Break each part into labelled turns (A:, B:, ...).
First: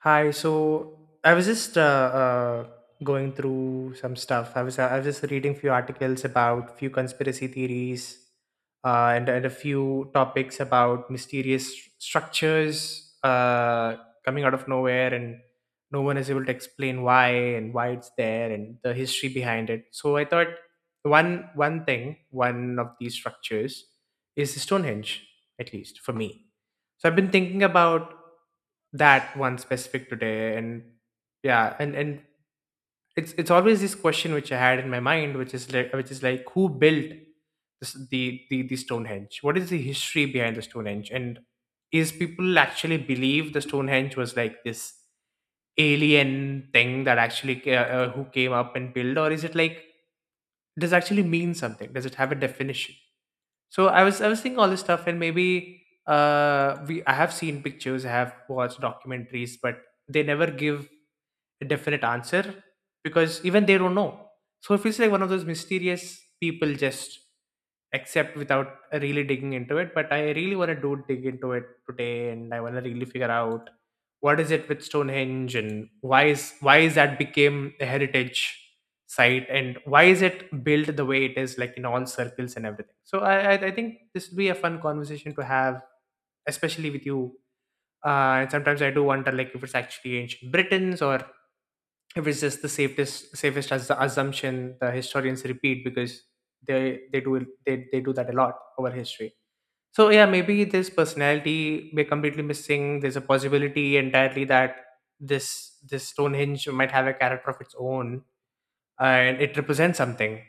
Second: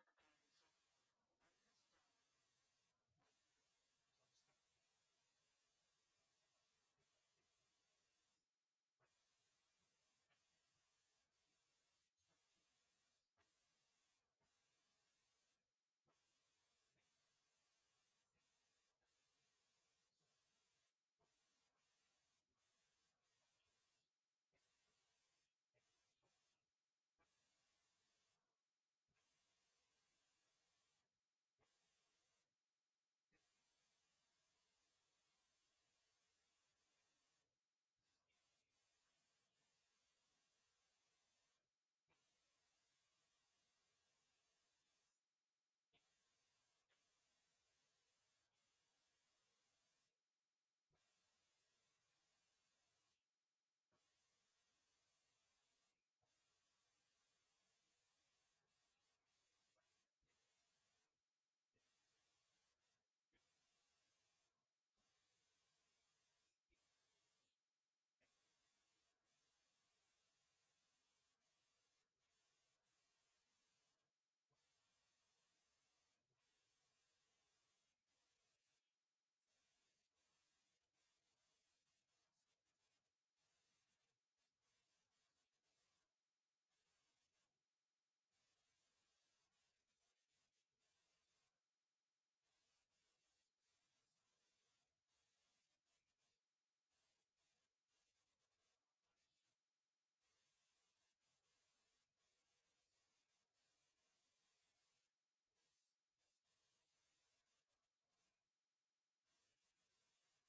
A: Hi. So I was just Going through some stuff. I was just reading few articles about few conspiracy theories, and a few topics about mysterious structures coming out of nowhere, and no one is able to explain why and why it's there and the history behind it. So I thought one thing, one of these structures is Stonehenge, at least for me. So I've been thinking about that one specific today. And yeah and and It's always this question which I had in my mind, which is like, who built this, the Stonehenge? What is the history behind the Stonehenge, and is people actually believe the Stonehenge was like this alien thing that who came up and built, or is it like, does it actually mean something, does it have a definition? So I was thinking all this stuff. And maybe we I have seen pictures, I have watched documentaries, but they never give a definite answer because even they don't know. So it feels like one of those mysterious people just accept without really digging into it. But I really want to do dig into it today, and I want to really figure out what is it with Stonehenge, and why is that became a heritage site, and why is it built the way it is, like in all circles and everything. So I think this would be a fun conversation to have, especially with you. And sometimes I do wonder, like, if it's actually ancient Britons, or if it's just the safest as the assumption the historians repeat, because they do that a lot over history. So yeah, maybe this personality we're completely missing. There's a possibility entirely that this Stonehenge might have a character of its own and it represents something.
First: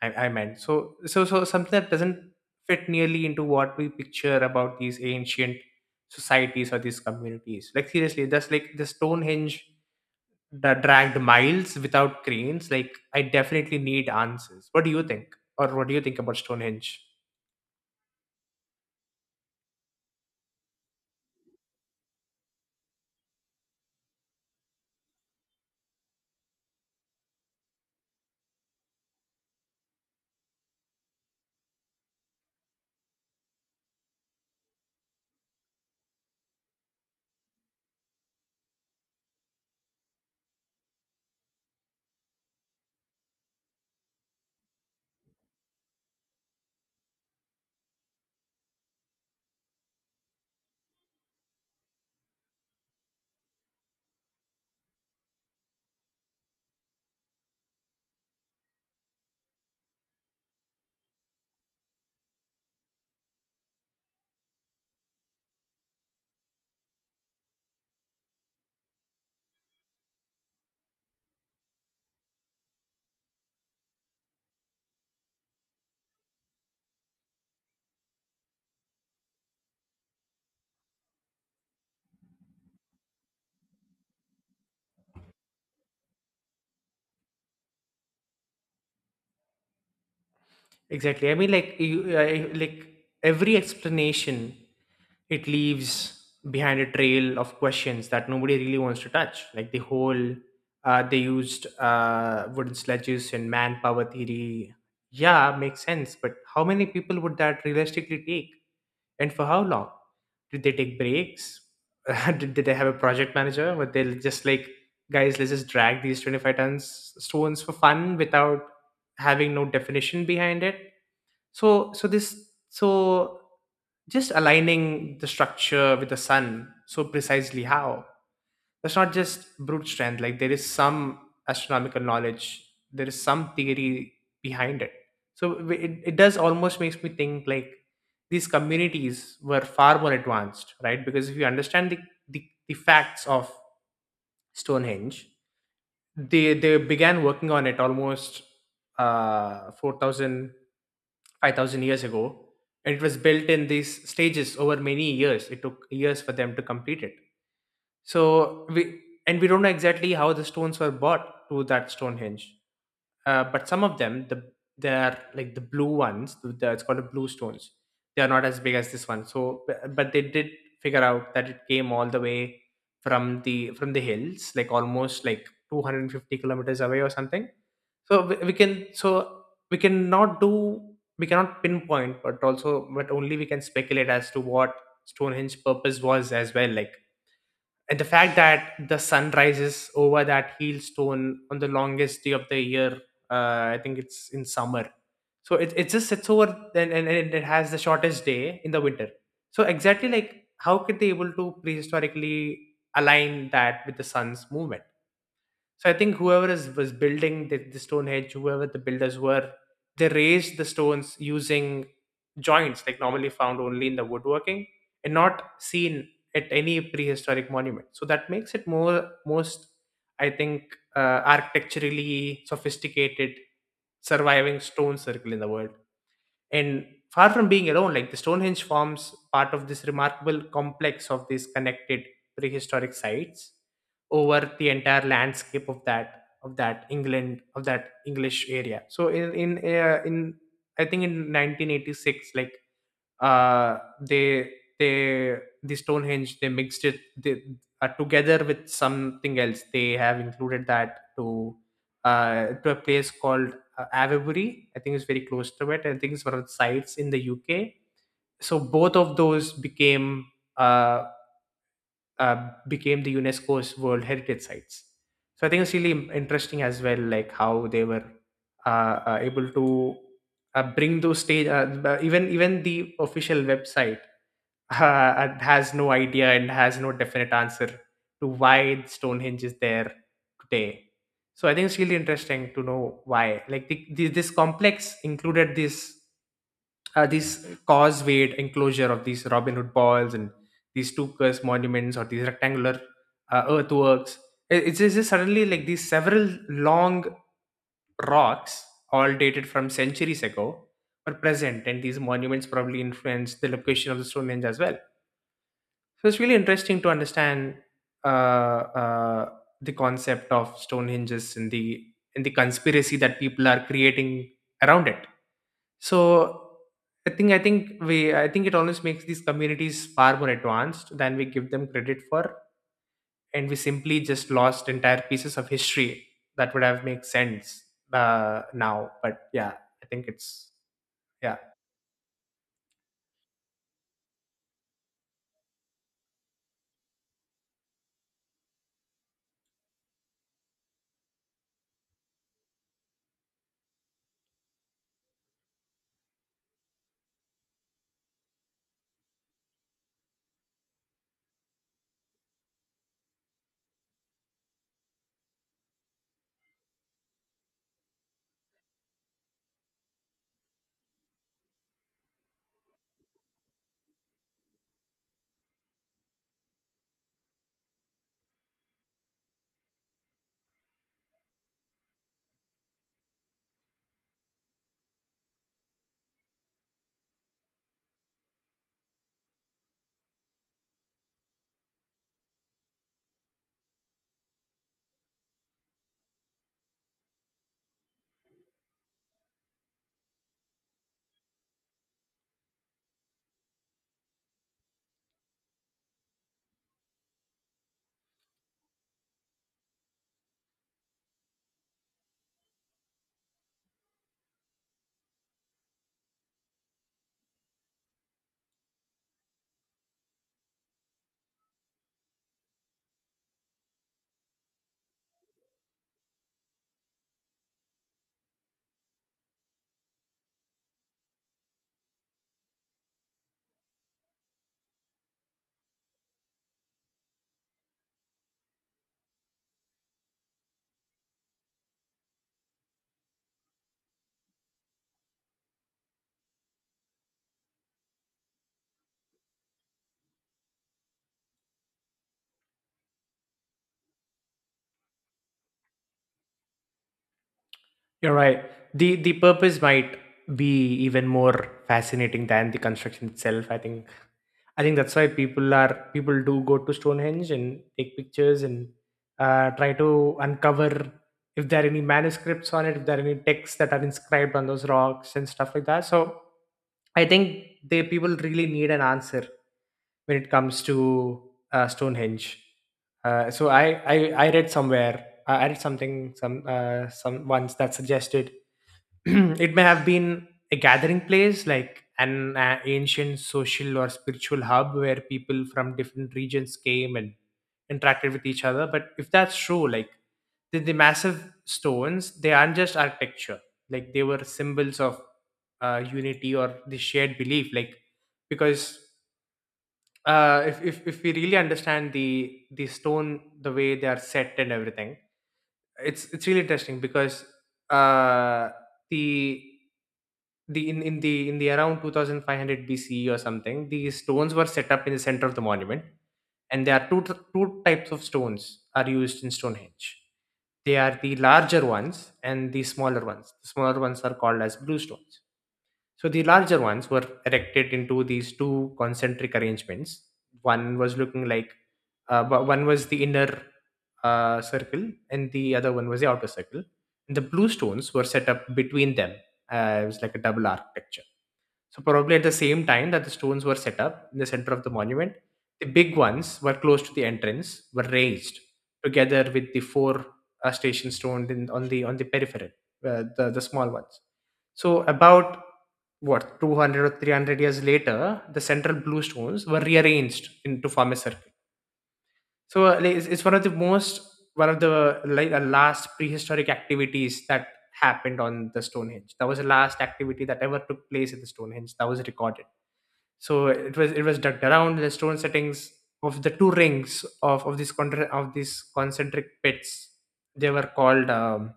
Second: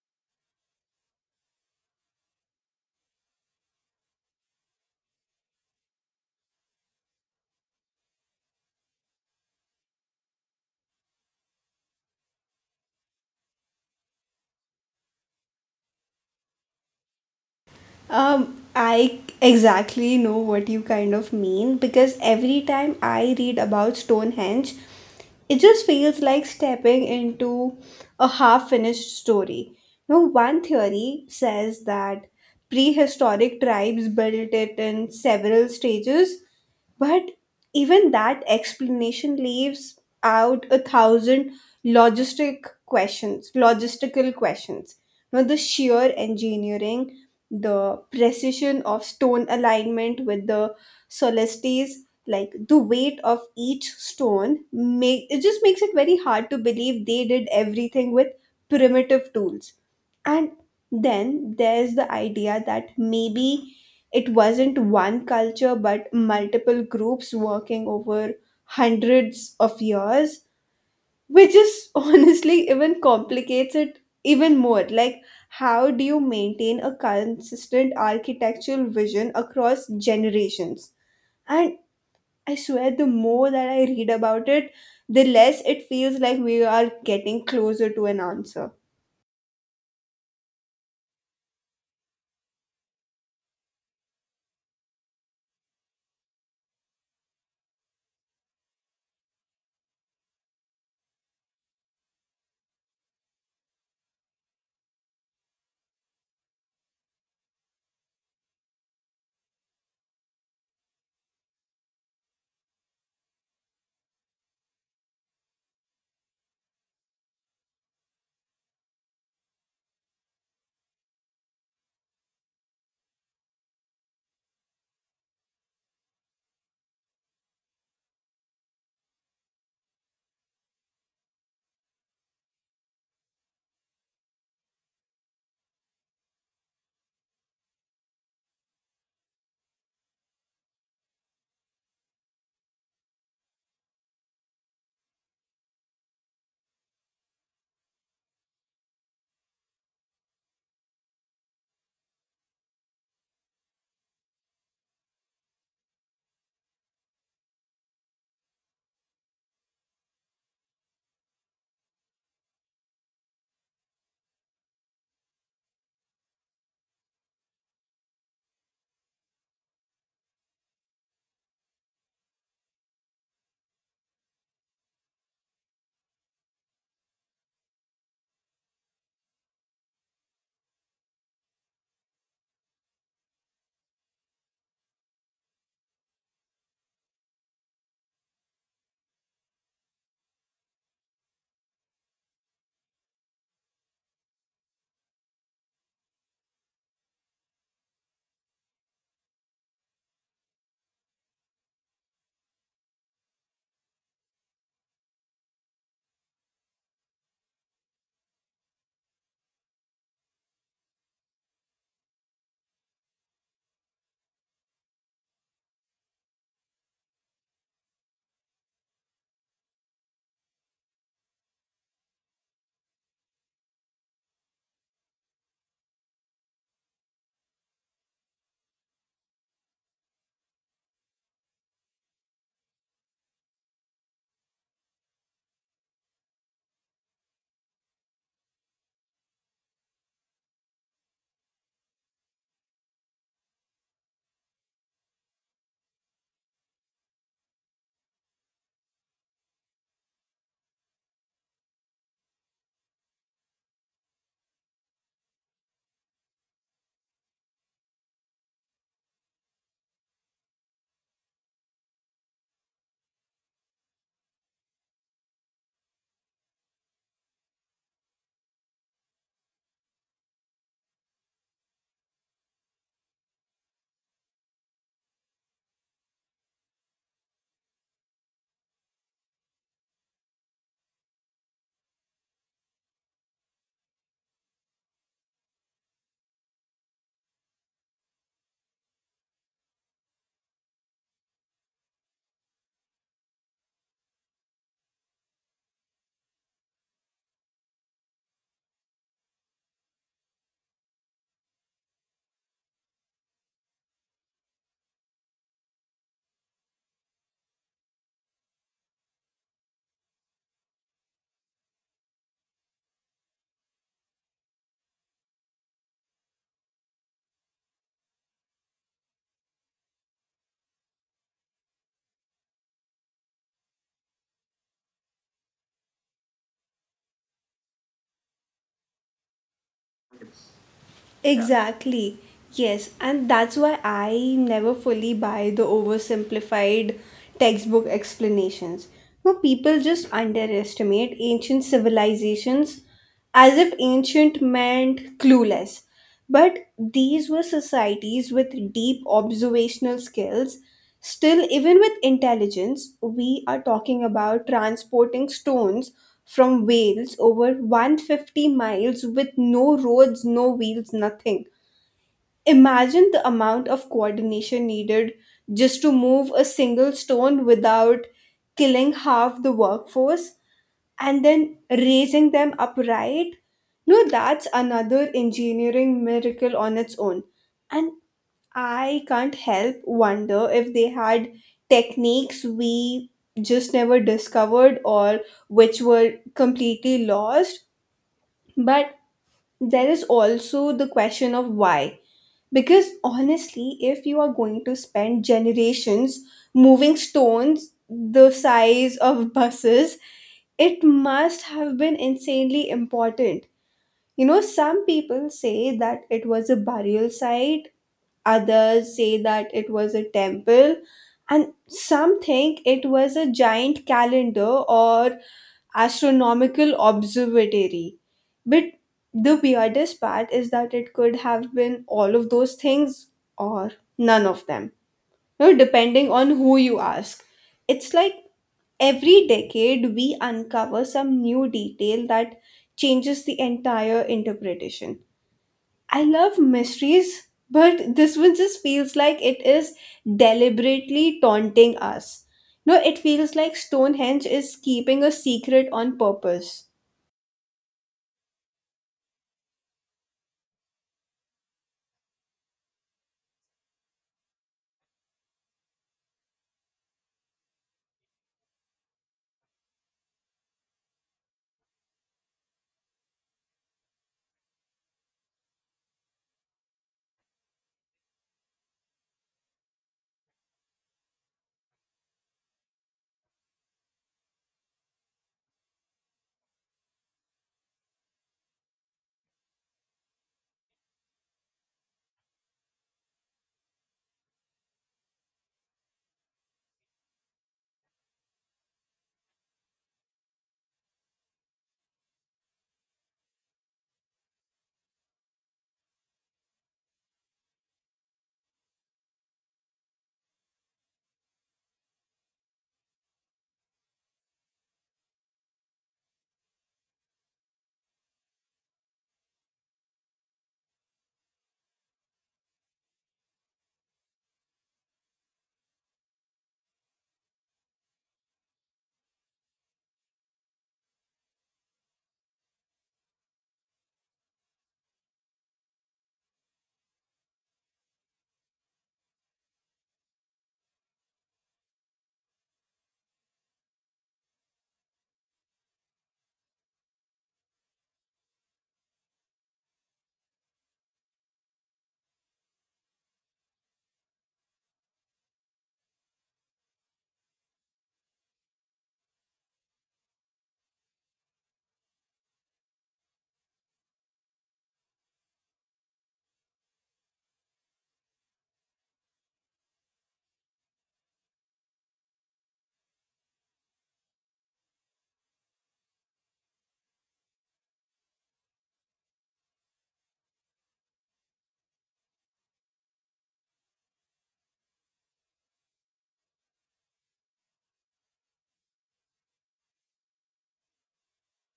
A: I, I meant so so so something that doesn't fit nearly into what we picture about these ancient societies or these communities. Like, seriously, that's like the Stonehenge that dragged miles without cranes. Like, I definitely need answers. What do you think, or what do you think about Stonehenge?
B: I exactly know what you kind of mean because every time I read about Stonehenge, it just feels like stepping into a half finished story. Now, one theory says that prehistoric tribes built it in several stages, but even that explanation leaves out a thousand logistical questions. Now, the sheer engineering, the precision of stone alignment with the solstices, like the weight of each stone, make it just makes it very hard to believe they did everything with primitive tools, and then there's the idea that maybe it wasn't one culture but multiple groups working over hundreds of years, which is honestly even complicates it even more. Like, how do you maintain a consistent architectural vision across generations? And I swear, the more that I read about it, the less it feels like we are getting closer to an answer.
A: Exactly, I mean, like, every explanation, it leaves behind a trail of questions that nobody really wants to touch. Like the whole they used wooden sledges and manpower theory, yeah, makes sense, but how many people would that realistically take? And for how long? Did they take breaks? Did they have a project manager? Were they just like, guys, let's just drag these 25 tons stones for fun without having no definition behind it? So just aligning the structure with the sun so precisely, how? That's not just brute strength. Like, there is some astronomical knowledge, there is some theory behind it. So it does almost makes me think like these communities were far more advanced, right? Because if you understand the, the facts of Stonehenge, they began working on it almost 4,000 years ago, and it was built in these stages over many years. It took years for them to complete it. So we don't know exactly how the stones were bought to that Stonehenge. But some of them, they are like the blue ones. The it's called the blue stones. They are not as big as this one. So, but they did figure out that it came all the way from the hills, like almost like 250 kilometers away or something. So we cannot do we cannot pinpoint, but also, but only we can speculate as to what Stonehenge purpose was as well. Like, and the fact that the sun rises over that heel stone on the longest day of the year, I think it's in summer. So it just sits over, and it has the shortest day in the winter. So exactly, like, how could they able to prehistorically align that with the sun's movement? So I think whoever is was building the Stonehenge, whoever the builders were, they raised the stones using joints like normally found only in the woodworking and not seen at any prehistoric monument. So that makes it more most, I think, architecturally sophisticated surviving stone circle in the world. And far from being alone, like the Stonehenge forms part of this remarkable complex of these connected prehistoric sites over the entire landscape of that England, of that English area. So in I think in 1986, like uh they they the Stonehenge they mixed it, together with something else, they have included that to a place called Avebury, I think. It's very close to it, I think. It's one of the sites in the UK. So both of those became uh, became the UNESCO's world heritage sites. So I think it's really interesting as well, like how they were able to bring those stage. Even even the official website and has no idea and has no definite answer to why Stonehenge is there today. So I think it's really interesting to know why. Like this complex included this this causewayed enclosure of these Robin Hood balls and these Stukas monuments or these rectangular earthworks. It's just suddenly like these several long rocks, all dated from centuries ago, are present, and these monuments probably influenced the location of the Stonehenge as well. So it's really interesting to understand uh, uh, the concept of Stonehenges and the conspiracy that people are creating around it. So I think it always makes these communities far more advanced than we give them credit for, and we simply just lost entire pieces of history that would have made sense now. But yeah, I think it's
B: Yeah.
A: yeah.
B: Exactly. Yes, and that's why I never fully buy the oversimplified textbook explanations. No, people just underestimate ancient civilizations as if ancient meant clueless. But these were societies with deep observational skills. Still, even with intelligence, we are talking about transporting stones from Wales over 150 miles with no roads, no wheels, nothing. Imagine the amount of coordination needed just to move a single stone without killing half the workforce and then raising them upright. No, that's another engineering miracle on its own. And I can't help wonder if they had techniques we just never discovered or which were completely lost. But there is also the question of why. Because honestly, if you are going to spend generations moving stones the size of buses, it must have been insanely important. You know, some people say that it was a burial site, others say that it was a temple, and some think it was a giant calendar or astronomical observatory, but the weirdest part is that it could have been all of those things or none of them, you know, depending on who you ask. It's like every decade we uncover some new detail that changes the entire interpretation. I love mysteries, but this one just feels like it is deliberately taunting us. No, it feels like Stonehenge is keeping a secret on purpose.
A: You're right. The purpose might be even more fascinating than the construction itself. I think that's why people do go to Stonehenge and take pictures and try to uncover if there are any manuscripts on it, if there are any texts that are inscribed on those rocks and stuff like that. So I think they people really need an answer when it comes to Stonehenge. So I read somewhere, I read something some once that suggested it may have been a gathering place, like an ancient social or spiritual hub where people from different regions came and interacted with each other. But if that's true, like, the massive stones, they aren't just architecture, like they were symbols of unity or the shared belief. Like, because if we really understand the stone, the way they are set and everything, it's really interesting. Because uh the the in the around 2500 BCE or something, these stones were set up in the center of the monument, and there are two types of stones are used in Stonehenge. They are the larger ones and the smaller ones. The smaller ones are called as blue stones. So the larger ones were erected into these two concentric arrangements. One was looking like, one was the inner circle, and the other one was the outer circle. And the blue stones were set up between them. It was like a double architecture. So probably at the same time that the stones were set up in the center of the monument, the big ones were close to the entrance were raised together with the four station stones on the periphery, the small ones. So about what 200 or 300 years later, the central blue stones were rearranged to form a circle. So like, it's one of the most, one of the like the last prehistoric activities that happened on the Stonehenge. That was the last activity that ever took place at the Stonehenge, that was recorded. So it was ducked around the stone settings of the two rings of these of these concentric pits. They were called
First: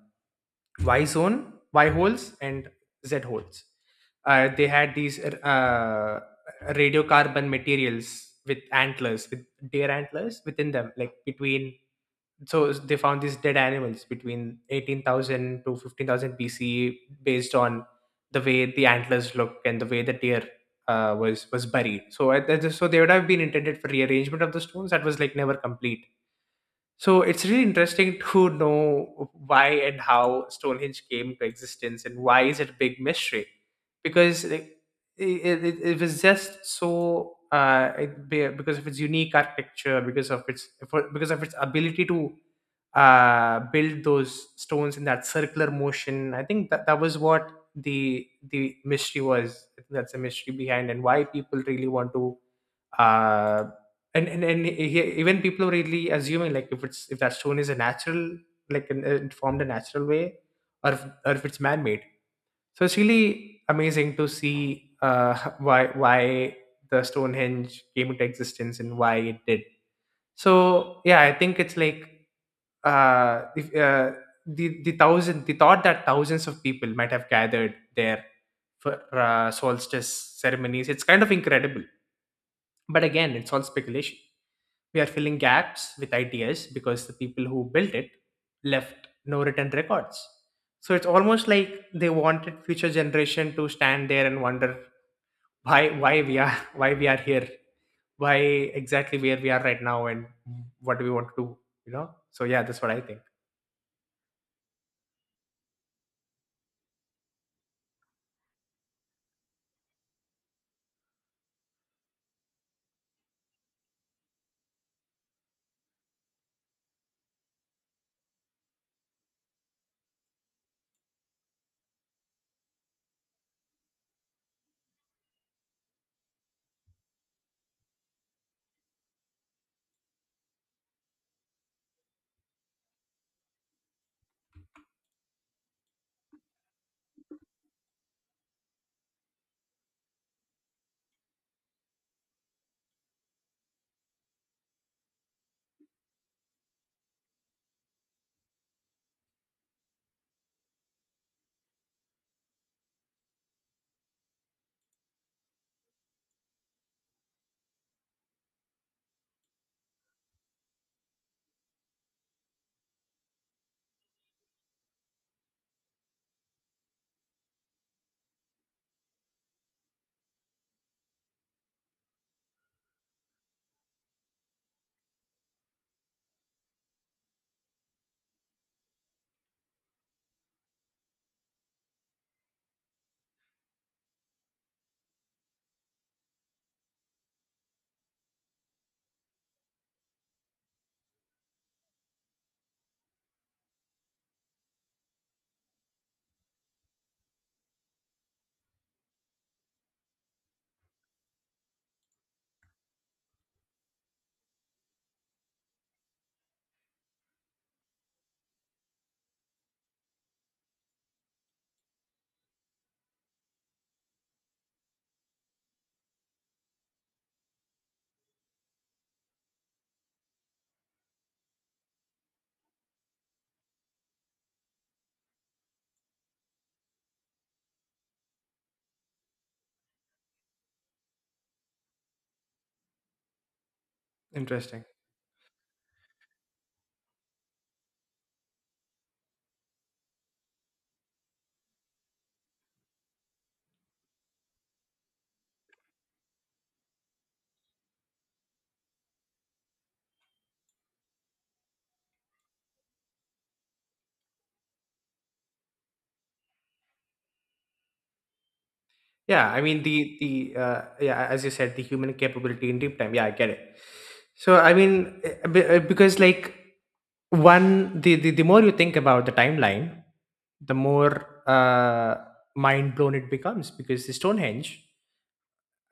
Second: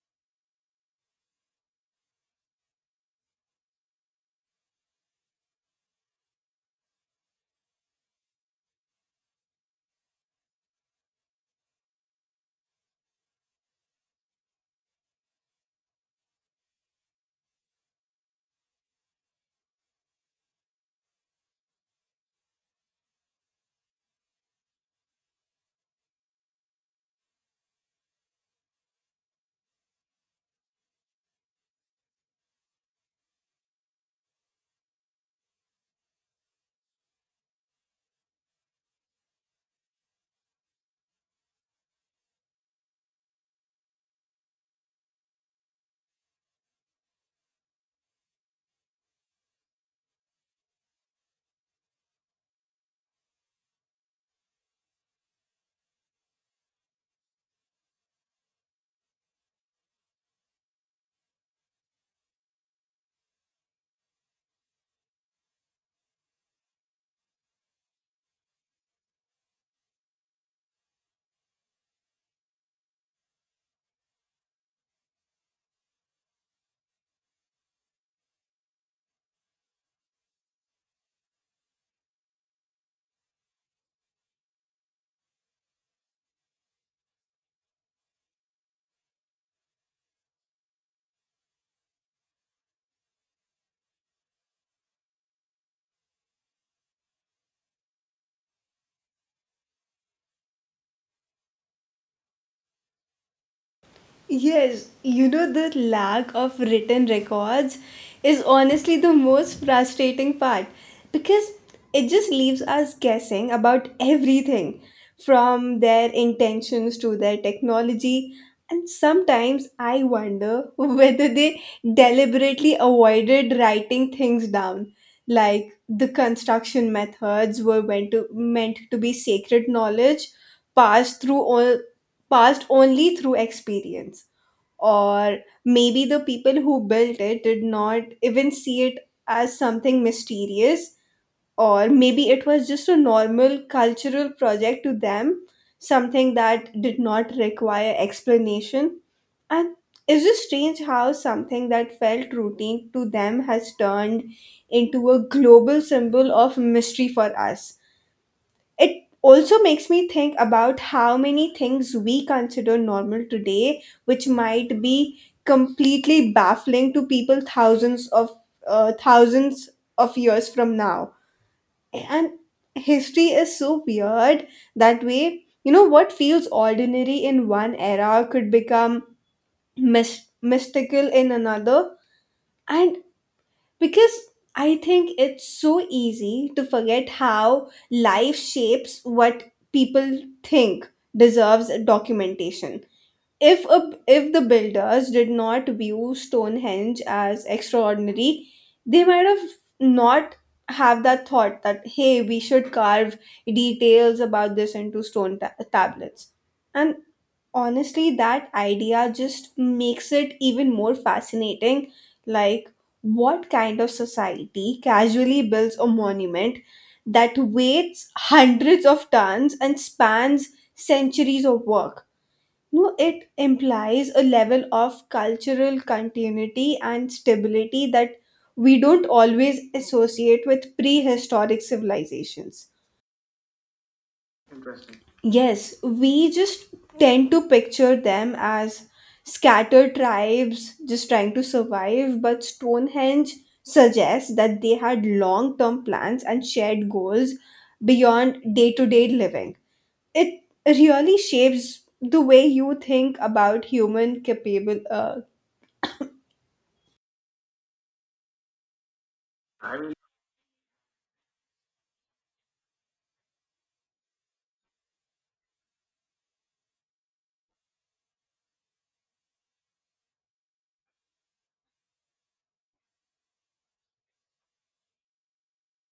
A: Y zone, Y holes, and Z holes. They had these radiocarbon materials with antlers, with deer antlers within them, like between. So they found these dead animals between 18,000 to 15,000 BCE based on the way the antlers look and the way the deer was buried. So so they would have been intended for rearrangement of the stones that was like never complete. So it's really interesting to know why and how Stonehenge came to existence, and why is it a big mystery? Because like, it was just so because of its unique architecture, because of because of its ability to build those stones in that circular motion. I think that was what the mystery was. I think that's the mystery behind, and why people really want to. uh, Even people are really assuming, like, if that stone is a natural, it formed a natural way, or if it's man-made. So it's really amazing to see, why the Stonehenge came into existence and why it did. So yeah, I think it's like, if, the thousand the thought that thousands of people might have gathered there for solstice ceremonies. It's kind of incredible, but again, it's all speculation. We are filling gaps with ideas because the people who built it left no written records. So it's almost like they wanted future generation to stand there and wonder why we are, why we are here, why exactly where we are right now, and what do we want to do, you know? So yeah, that's what I think.
B: Yes, you know, the lack of written records is honestly the most frustrating part because it just leaves us guessing about everything from their intentions to their technology. And sometimes I wonder whether they deliberately avoided writing things down, like the construction methods were meant to be sacred knowledge passed through all, passed only through experience, or maybe the people who built it did not even see it as something mysterious, or maybe it was just a normal cultural project to them, something that did not require explanation. And it's just strange how something that felt routine to them has turned into a global symbol of mystery for us. It also makes me think about how many things we consider normal today, which might be completely baffling to people thousands of years from now. And history is so weird that way. You know, what feels ordinary in one era could become mystical in another. And because I think it's so easy to forget how life shapes what people think deserves documentation. If the builders did not view Stonehenge as extraordinary, they might have not have that thought that hey, we should carve details about this into stone tablets. And honestly that idea just makes it even more fascinating. Like, what kind of society casually builds a monument that weighs hundreds of tons and spans centuries of work? No, it implies a level of cultural continuity and stability that we don't always associate with prehistoric civilizations.
A: Interesting.
B: Yes, we just tend to picture them as scattered tribes just trying to survive, but Stonehenge suggests that they had long term plans and shared goals beyond day to day living. It really shapes the way you think about human capable,
A: Yeah, I mean, the yeah, as you said, the human capability in deep time. Yeah, I get it. So I mean, because like, one the more you think about the timeline, the more, mind blown it becomes, because the Stonehenge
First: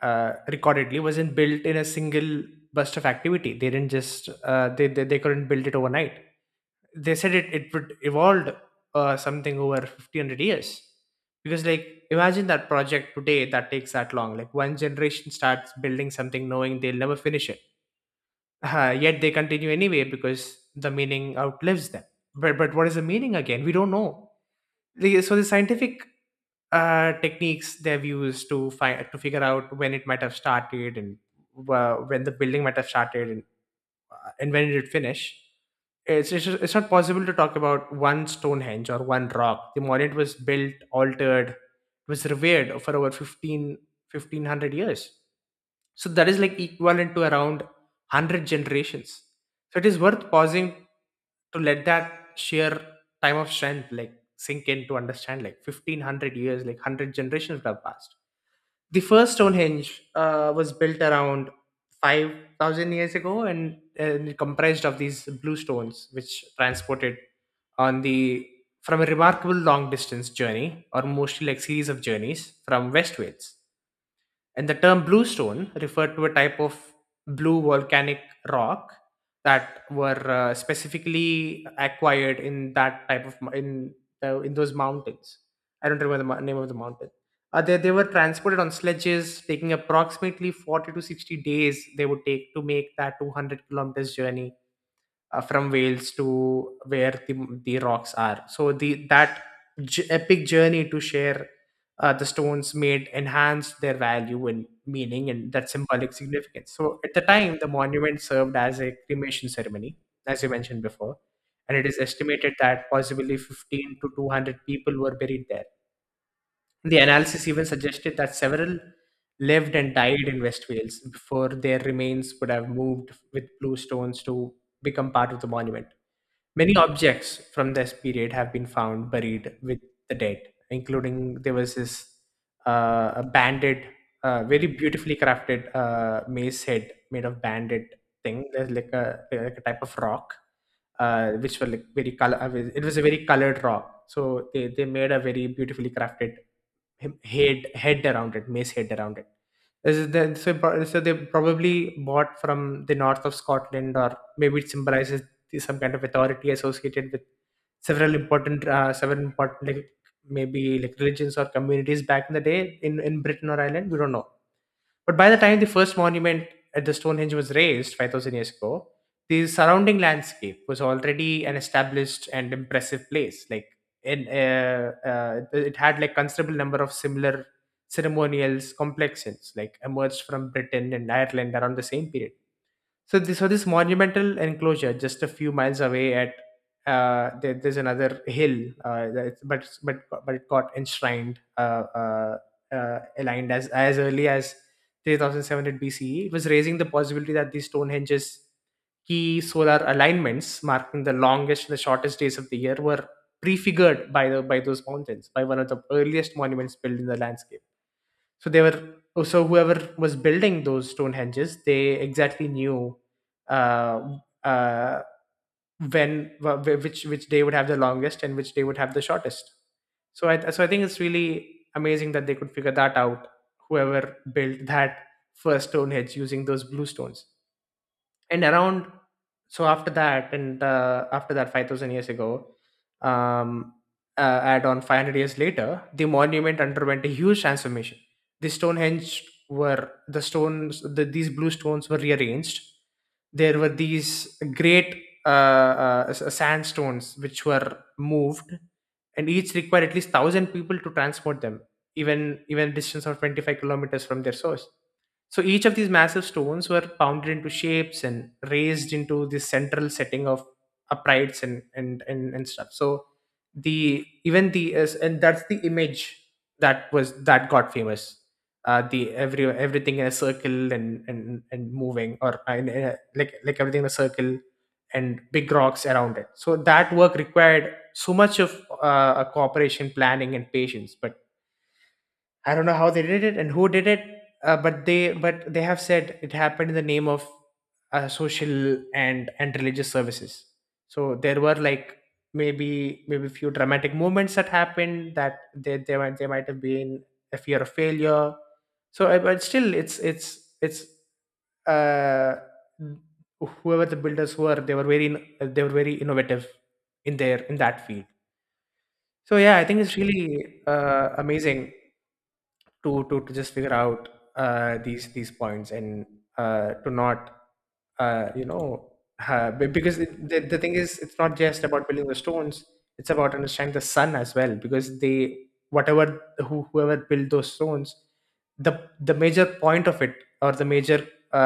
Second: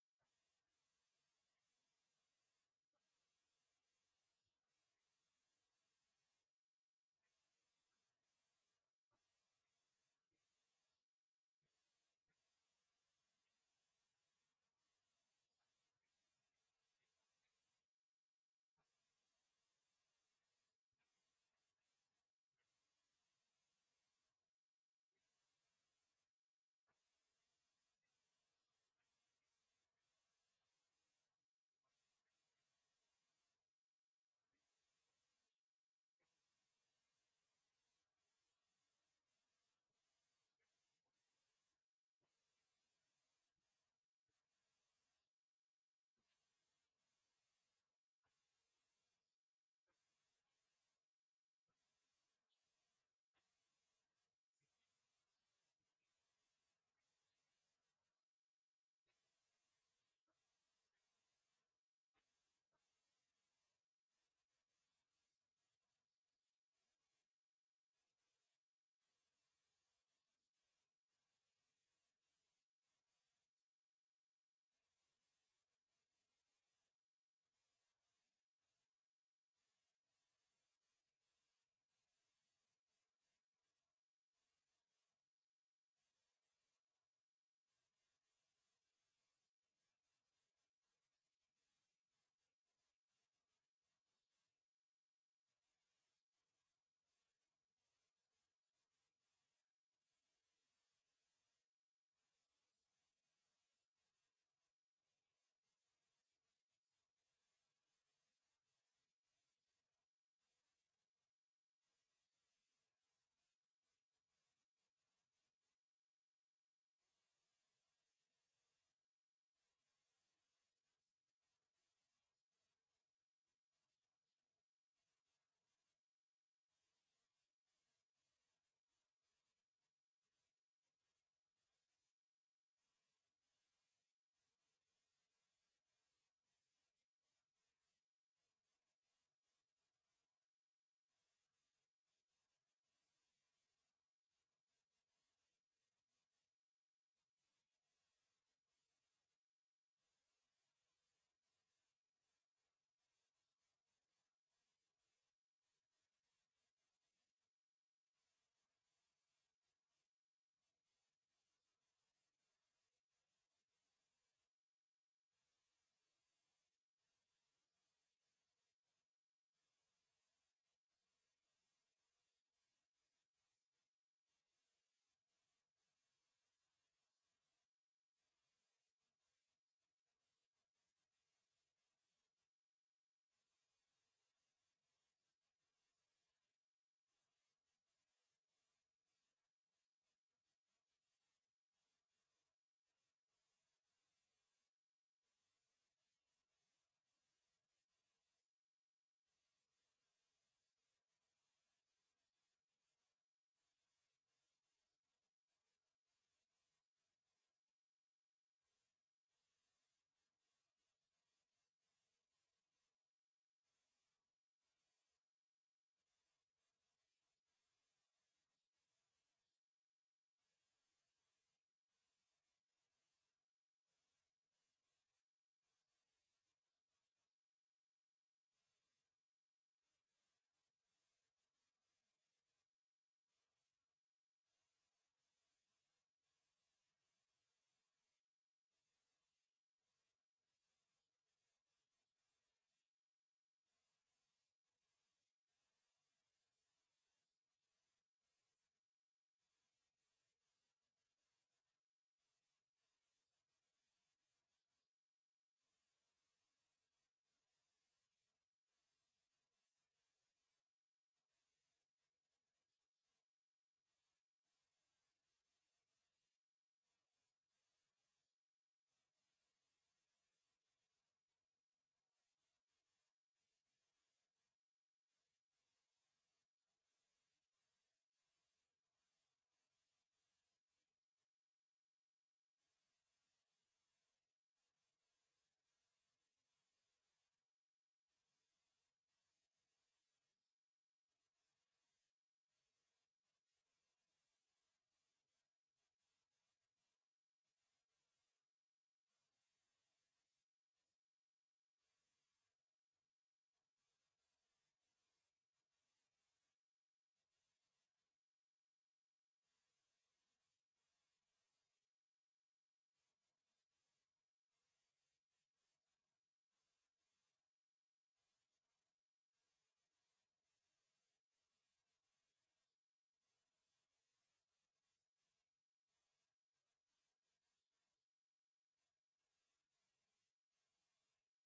A: recordedly wasn't built in a single burst of activity. They didn't just they couldn't build it overnight. They said it would evolved something over 1,500 years, because like, imagine that project today that takes that long. Like, one generation starts building something knowing they'll never finish it, yet they continue anyway because the meaning outlives them. But what is the meaning again? We don't know. So the scientific techniques they've used to figure out when it might have started, and when the building might have started, and when did it finish. It's it's not possible to talk about one Stonehenge or one rock. The monument was built, altered, it was revered for over 15, 1,500 years. So that is like equivalent to around 100 generations. So it is worth pausing to let that sheer time of strength like sink in, to understand, like, 1500 years, like 100 generations would have passed. The first Stonehenge was built around 5,000 years ago, and it comprised of these blue stones which transported on the from a remarkable long distance journey, or mostly like series of journeys from West Wales. And the term bluestone referred to a type of blue volcanic rock that were specifically acquired in that type in in those mountains. I don't remember the name of the mountain. They were transported on sledges, taking approximately 40 to 60 days they would take to make that 200 kilometers journey from Wales to the rocks are. So the epic journey to share the stones made enhanced their value and meaning and that symbolic significance. So at the time, the monument served as a cremation ceremony, as you mentioned before, and it is estimated that possibly 15 to 200 people were buried there. The analysis even suggested that several lived and died in West Wales before their remains would have moved with blue stones to become part of the monument. Many objects from this period have been found buried with the dead, including there was this a banded, very beautifully crafted mace head made of banded thing. There's like like a type of rock, which were like very color. It was a very colored rock. So they made a very beautifully crafted head around it, mace head around it. This is so they probably bought from the north of Scotland, or maybe it symbolizes some kind of authority associated with several important, like, maybe like religions or communities back in the day in Britain or Ireland, we don't know. But by the time the first monument at the Stonehenge was raised 5,000 years ago, the surrounding landscape was already an established and impressive place. Like, it had like considerable number of similar ceremonials complexes like emerged from Britain and Ireland around the same period. So this monumental enclosure, just a few miles away, at there's another hill, but it got enshrined, aligned as early as 3,700 BCE. It was raising the possibility that these Stonehenge's key solar alignments, marking the longest and the shortest days of the year, were prefigured by the by those mountains, by one of the earliest monuments built in the landscape. So they were, oh, so whoever was building those stone henges, they exactly knew uh, uh, when which day would have the longest and which day would have the shortest. So I think it's really amazing that they could figure that out, whoever built that first stone hedge using those blue stones. And around, so after that, 5,000 years ago, um add on 500 years later, the monument underwent a huge transformation. The Stonehenge were, the stones, these blue stones were rearranged. There were these great sandstones which were moved, and each required at least 1,000 people to transport them, even a distance of 25 kilometers from their source. So each of these massive stones were pounded into shapes and raised into this central setting of uprights and stuff. So the even the is- and that's the image that was that got famous. The every Everything in a circle and moving, or like everything in a circle and big rocks around it. So that work required so much of a cooperation, planning, and patience. But I don't know how they did it and who did it, but they have said it happened in the name of social and religious services. So there were like, maybe few dramatic moments that happened, that they might, have been a fear of failure. So but still, it's uh whoever the builders were, they were they were very innovative in their in that field. So yeah, I think it's really amazing to to just figure out these points, and to not, you know, because the thing is, it's not just about building the stones, it's about understanding the sun as well, because they, whatever, whoever built those stones, the major point of it, or the major uh,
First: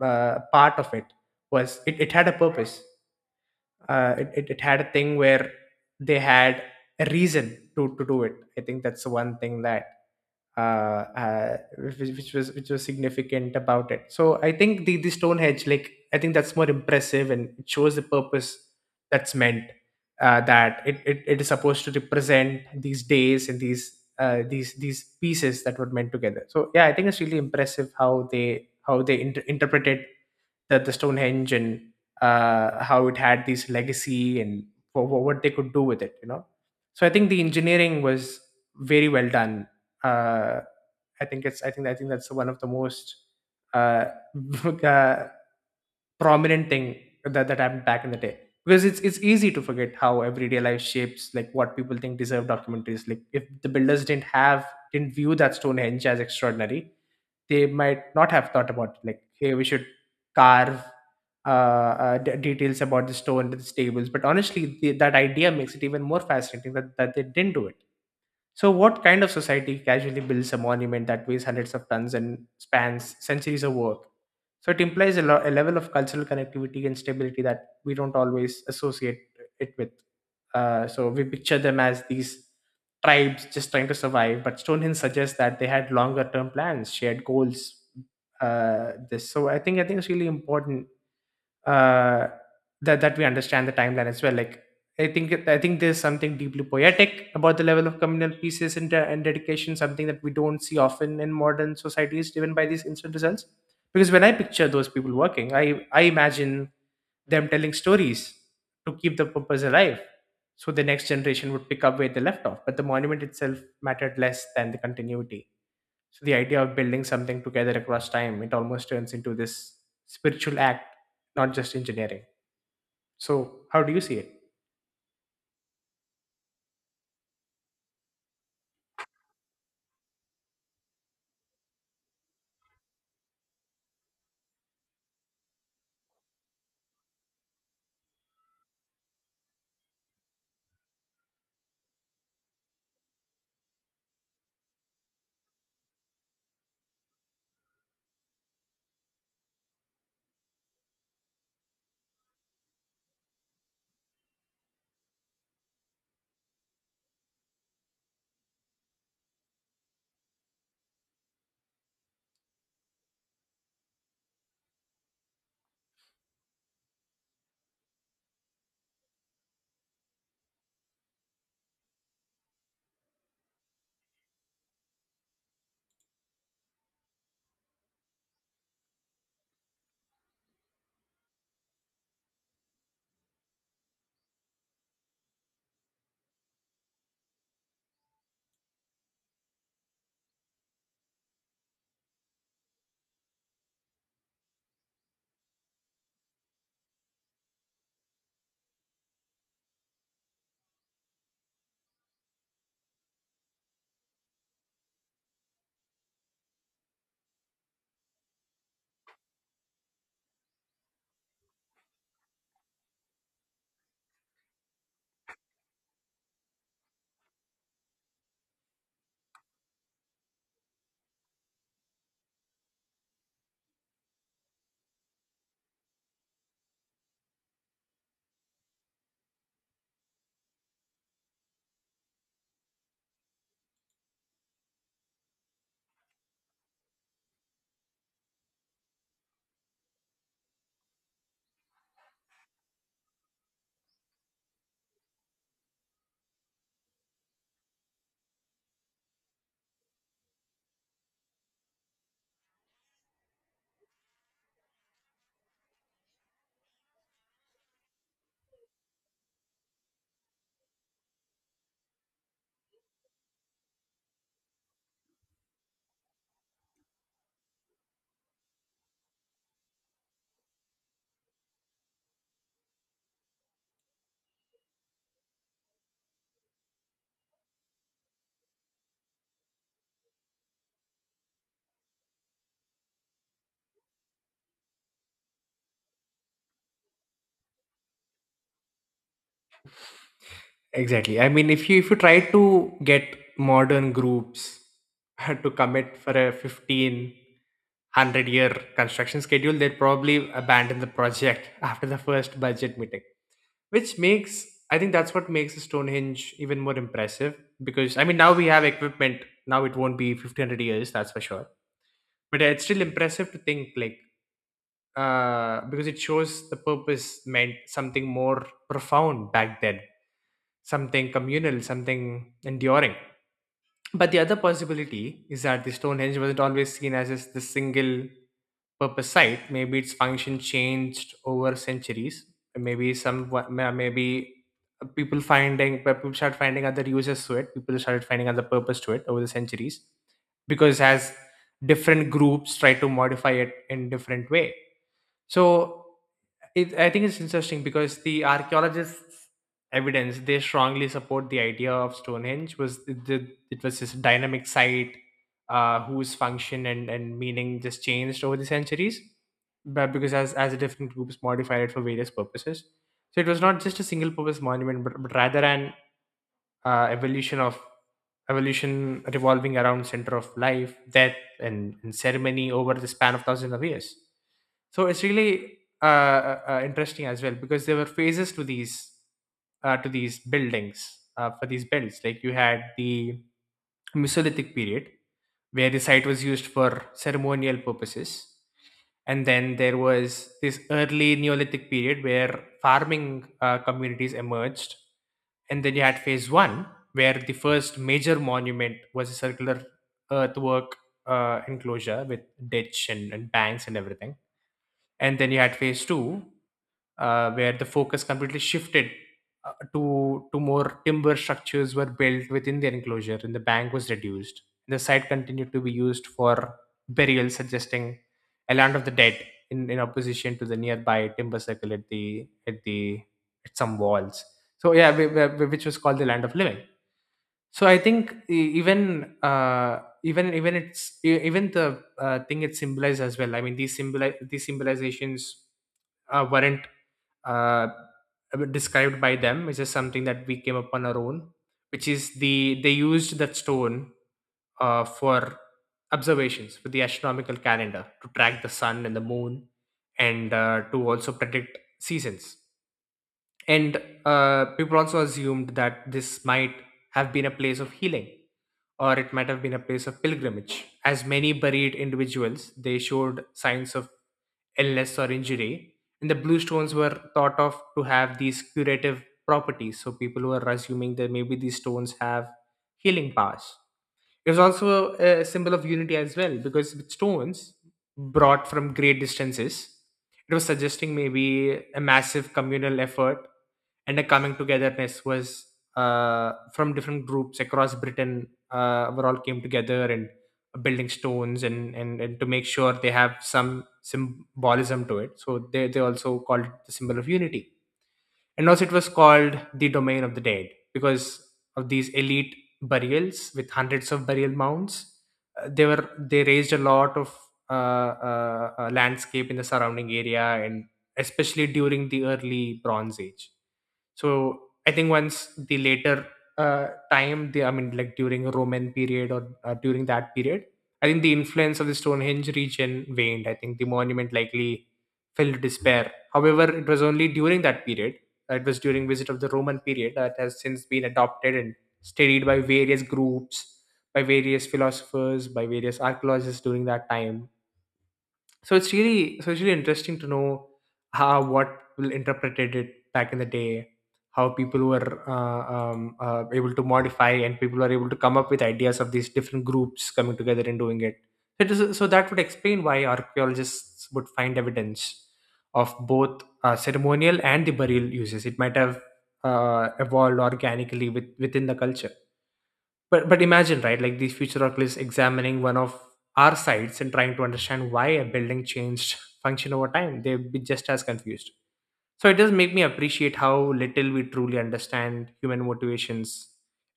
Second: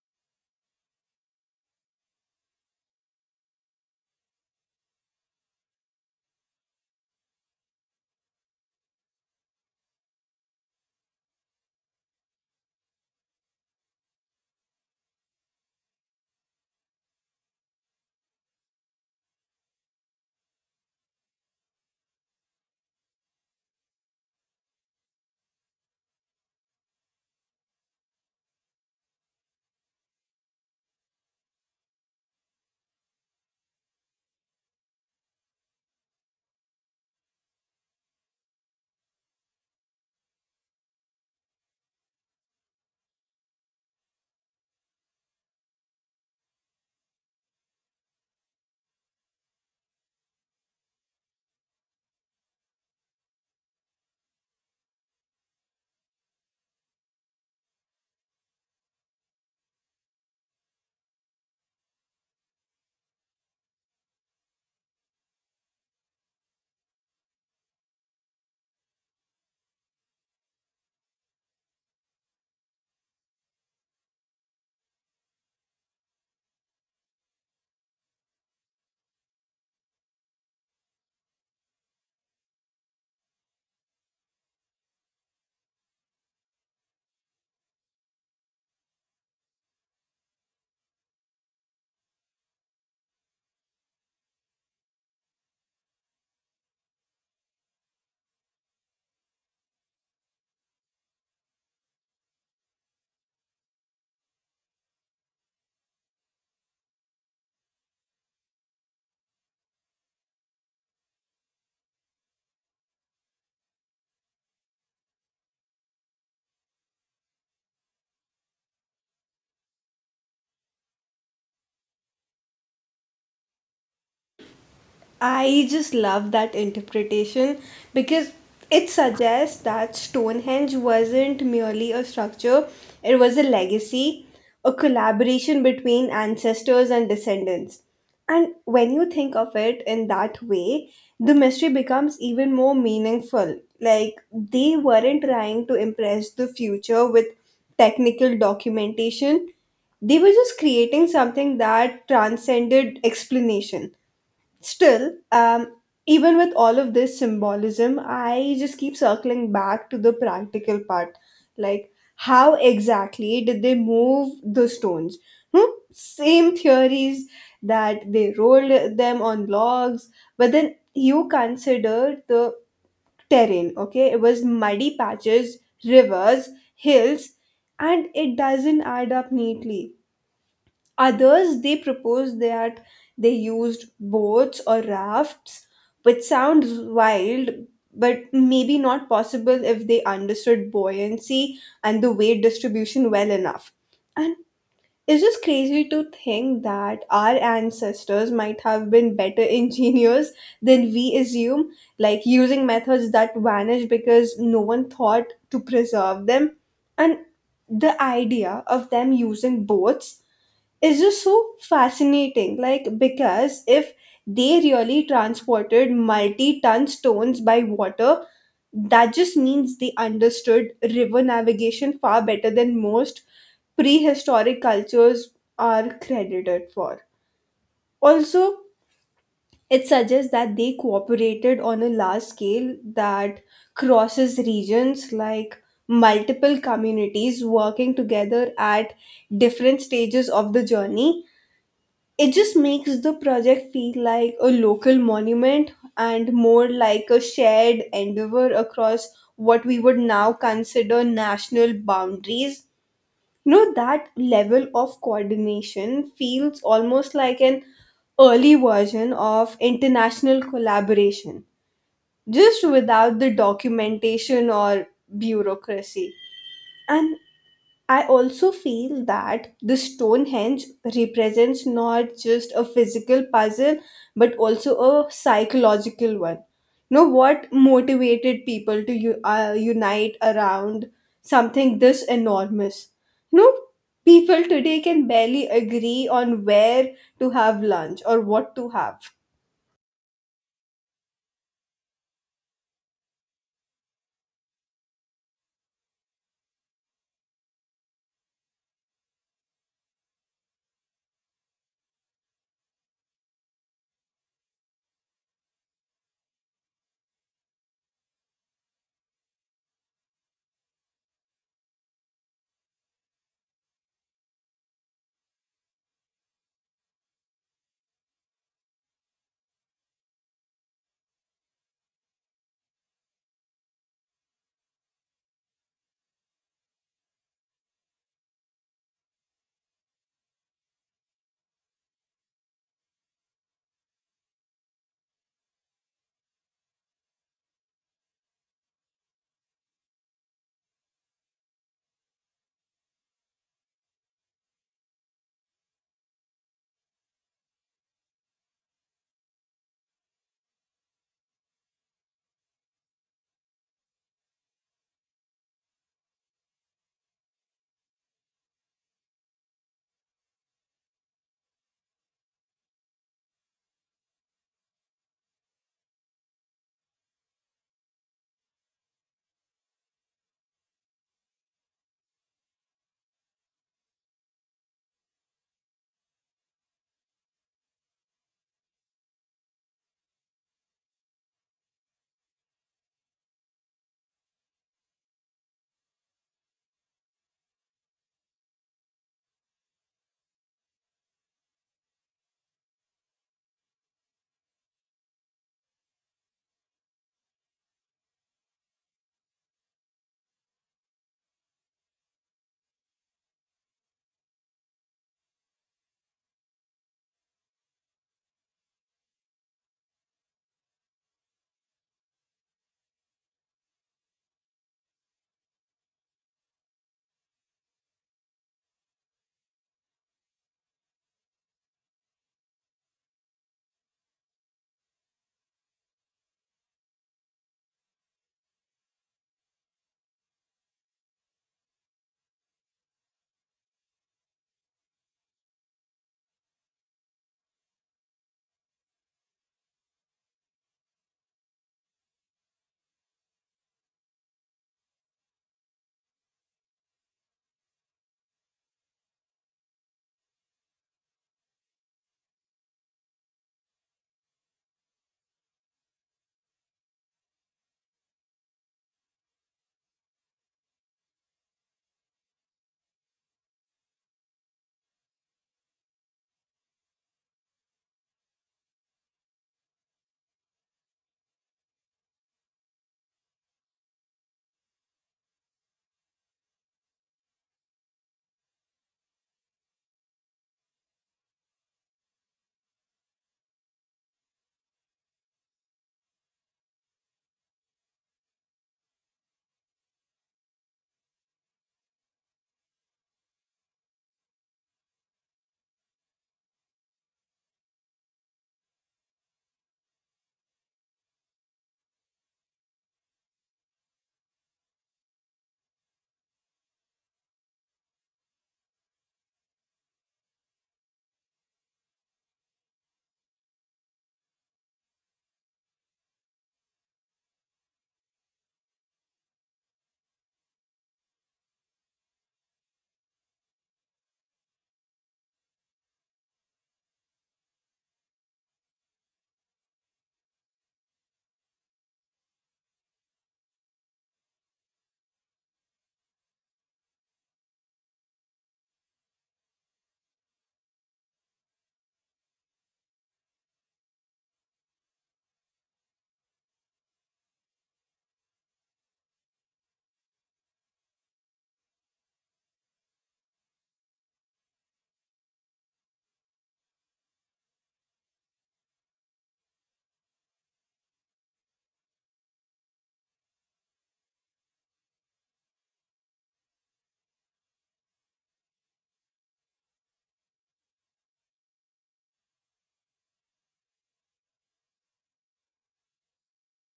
A: part of it, was it had a purpose. It had a thing where they had a reason to do it. I think that's the one thing that, which was, significant about it. So I think the Stonehenge, like, I think that's more impressive and it shows the purpose that's meant. It is supposed to represent these days, and these pieces that were meant together. So yeah, I think it's really impressive how they interpreted the Stonehenge, and how it had this legacy, and what they could do with it, you know. So I think the engineering was very well done. Uh, I think it's I think that's one of the most uh, uh, prominent thing that happened back in the day, because it's easy to forget how everyday life shapes like what people think deserve documentaries. Like, if the builders didn't view that Stonehenge as extraordinary, they might not have thought about it, like, hey, we should carve details about the store into the stables. But honestly, that idea makes it even more fascinating, that they didn't do it. So what kind of society casually builds a monument that weighs hundreds of tons and spans centuries of work? So it implies a level of cultural connectivity and stability that we don't always associate it with. So we picture them as these tribes just trying to survive, but Stonehenge suggests that they had longer term plans, shared goals. This So I think, it's really important uh, that we understand the timeline as well. Like I think there's something deeply poetic about the level of communal pieces and dedication, something that we don't see often in modern societies, driven by these instant results. Because when I picture those people working, I imagine them telling stories to keep the purpose alive, so the next generation would pick up where they left off. But the monument itself mattered less than the continuity, so the idea of building something together across time, it almost turns into this spiritual act, not just engineering. So how do you see it?
B: I just love that interpretation because it suggests that Stonehenge wasn't merely a structure, it was a legacy, a collaboration between ancestors and descendants. And when you think of it in that way, the mystery becomes even more meaningful. Like, they weren't trying to impress the future with technical documentation, they were just creating something that transcended explanation. Still, even with all of this symbolism, I just keep circling back to the practical part. Like, how exactly did they move the stones? Hmm? Same theories that they rolled them on logs, but then you consider the terrain, okay? It was muddy patches, rivers, hills, and it doesn't add up neatly. Others, they propose that they used boats or rafts, which sounds wild, but maybe not possible if they understood buoyancy and the weight distribution well enough. And it's just crazy to think that our ancestors might have been better engineers than we assume, like using methods that vanished because no one thought to preserve them. And the idea of them using boats is just so fascinating. Like, because if they really transported multi ton stones by water, that just means they understood river navigation far better than most prehistoric cultures are credited for. Also, it suggests that they cooperated on a large scale that crosses regions, like multiple communities working together at different stages of the journey. It just makes the project feel like a local monument and more like a shared endeavor across what we would now consider national boundaries. You know, that level of coordination feels almost like an early version of international collaboration, just without the documentation or bureaucracy. And I also feel that the Stonehenge represents not just a physical puzzle but also a psychological one. You know what motivated people to unite around something this enormous? You know, people today can barely agree on where to have lunch or what to have.
A: Exactly. I mean, if you try to get modern groups to commit for a 1500 year construction schedule, they'd probably abandon the project after the first budget meeting, which makes I think that's what makes the Stonehenge even more impressive because I mean now we have equipment. Now it won't be 1500 years, that's for sure. But it's still impressive to think like because it shows the purpose meant something more profound back then, something communal, something enduring. But the other possibility is that the Stonehenge wasn't always seen as just the single purpose site. Maybe its function changed over centuries. Maybe people finding people start finding other uses to it. People started finding other purpose to it over the centuries because as different groups try to modify it in different way. So I think it's interesting because the archaeologists' evidence, they strongly support the idea of Stonehenge was it was this dynamic site, whose function and meaning just changed over the centuries, but because as different groups modified it for various purposes. So it was not just a single purpose monument, but rather an evolution of evolution revolving around center of life, death and ceremony over the span of thousands of years. So it's really interesting as well because there were phases to these buildings for these builds. Like you had the Mesolithic period where the site was used for ceremonial purposes. And then there was this early Neolithic period where farming communities emerged. And then you had phase one, where the first major monument was a circular earthwork enclosure with ditch and banks and everything. And then you had phase two, where the focus completely shifted to more timber structures were built within their enclosure, and the bank was reduced. The site continued to be used for burial, suggesting a land of the dead in opposition to the nearby timber circle at the at some walls. So yeah, which was called the land of living. So I think even the thing it symbolizes as well. I mean, these symbolizations weren't uh, described by them, which is something that we came upon our own, which is the they used that stone for observations for the astronomical calendar to track the sun and the moon, and to also predict seasons. And people also assumed that this might have been a place of healing, or it might have been a place of pilgrimage. As many buried individuals, they showed signs of illness or injury, and the blue stones were thought of to have these curative properties. So people were assuming that maybe these stones have healing powers. It was also a symbol of unity as well because with stones brought from great distances, it was suggesting maybe a massive communal effort and a coming togetherness was from different groups across Britain were all came together and building stones and to make sure they have some symbolism to it. So they also called it the symbol of unity. And also, it was called the domain of the dead because of these elite burials with hundreds of burial mounds. They were they raised a lot of landscape in the surrounding area, and especially during the early Bronze Age. So I think once the later time, the, I mean, like during Roman period or during that period, I think the influence of the Stonehenge region waned. I think the monument likely fell to despair. However, it was only during that period, it was during visit of the Roman period, that has since been adopted and studied by various groups, by various philosophers, by various archaeologists during that time. So it's really interesting to know how what people interpreted it back in the day, how people were able to modify, and people were able to come up with ideas of these different groups coming together and doing it. So, it is, so that would explain why archaeologists would find evidence of both ceremonial and the burial uses. It might have evolved organically within the culture. But imagine, right, like these future oculus examining one of our sites and trying to understand why a building changed function over time, they'd be just as confused. So it does make me appreciate how little we truly understand human motivations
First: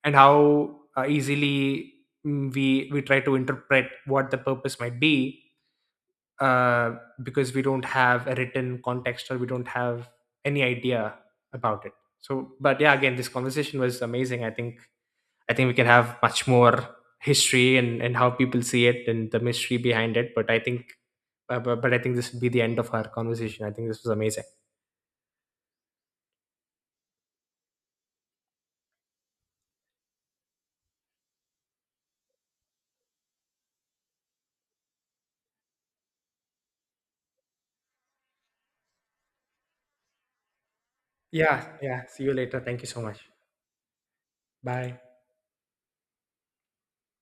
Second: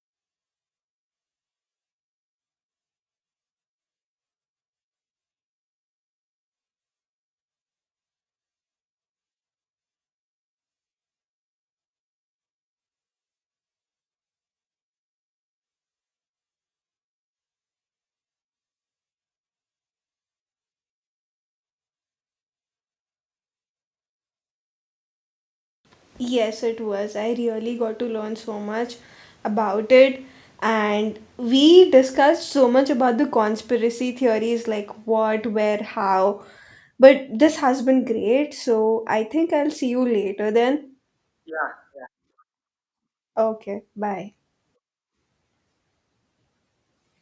A: and how easily we try to interpret what the purpose might be, uh, because we don't have a written context, or we don't have any idea about it. So but yeah, again, this conversation was amazing. I think we can have much more history and how people see it and the mystery behind it. But I think, but I think this would be the end of our conversation. I think this was amazing.
B: Yes, it was. I really got to learn so much about it. And we discussed so much about the conspiracy theories, like what, where, how. But this has been great. So I think I'll see you later then.
A: Yeah, yeah. See you later. Thank you so much.
B: Okay, bye.
A: Bye.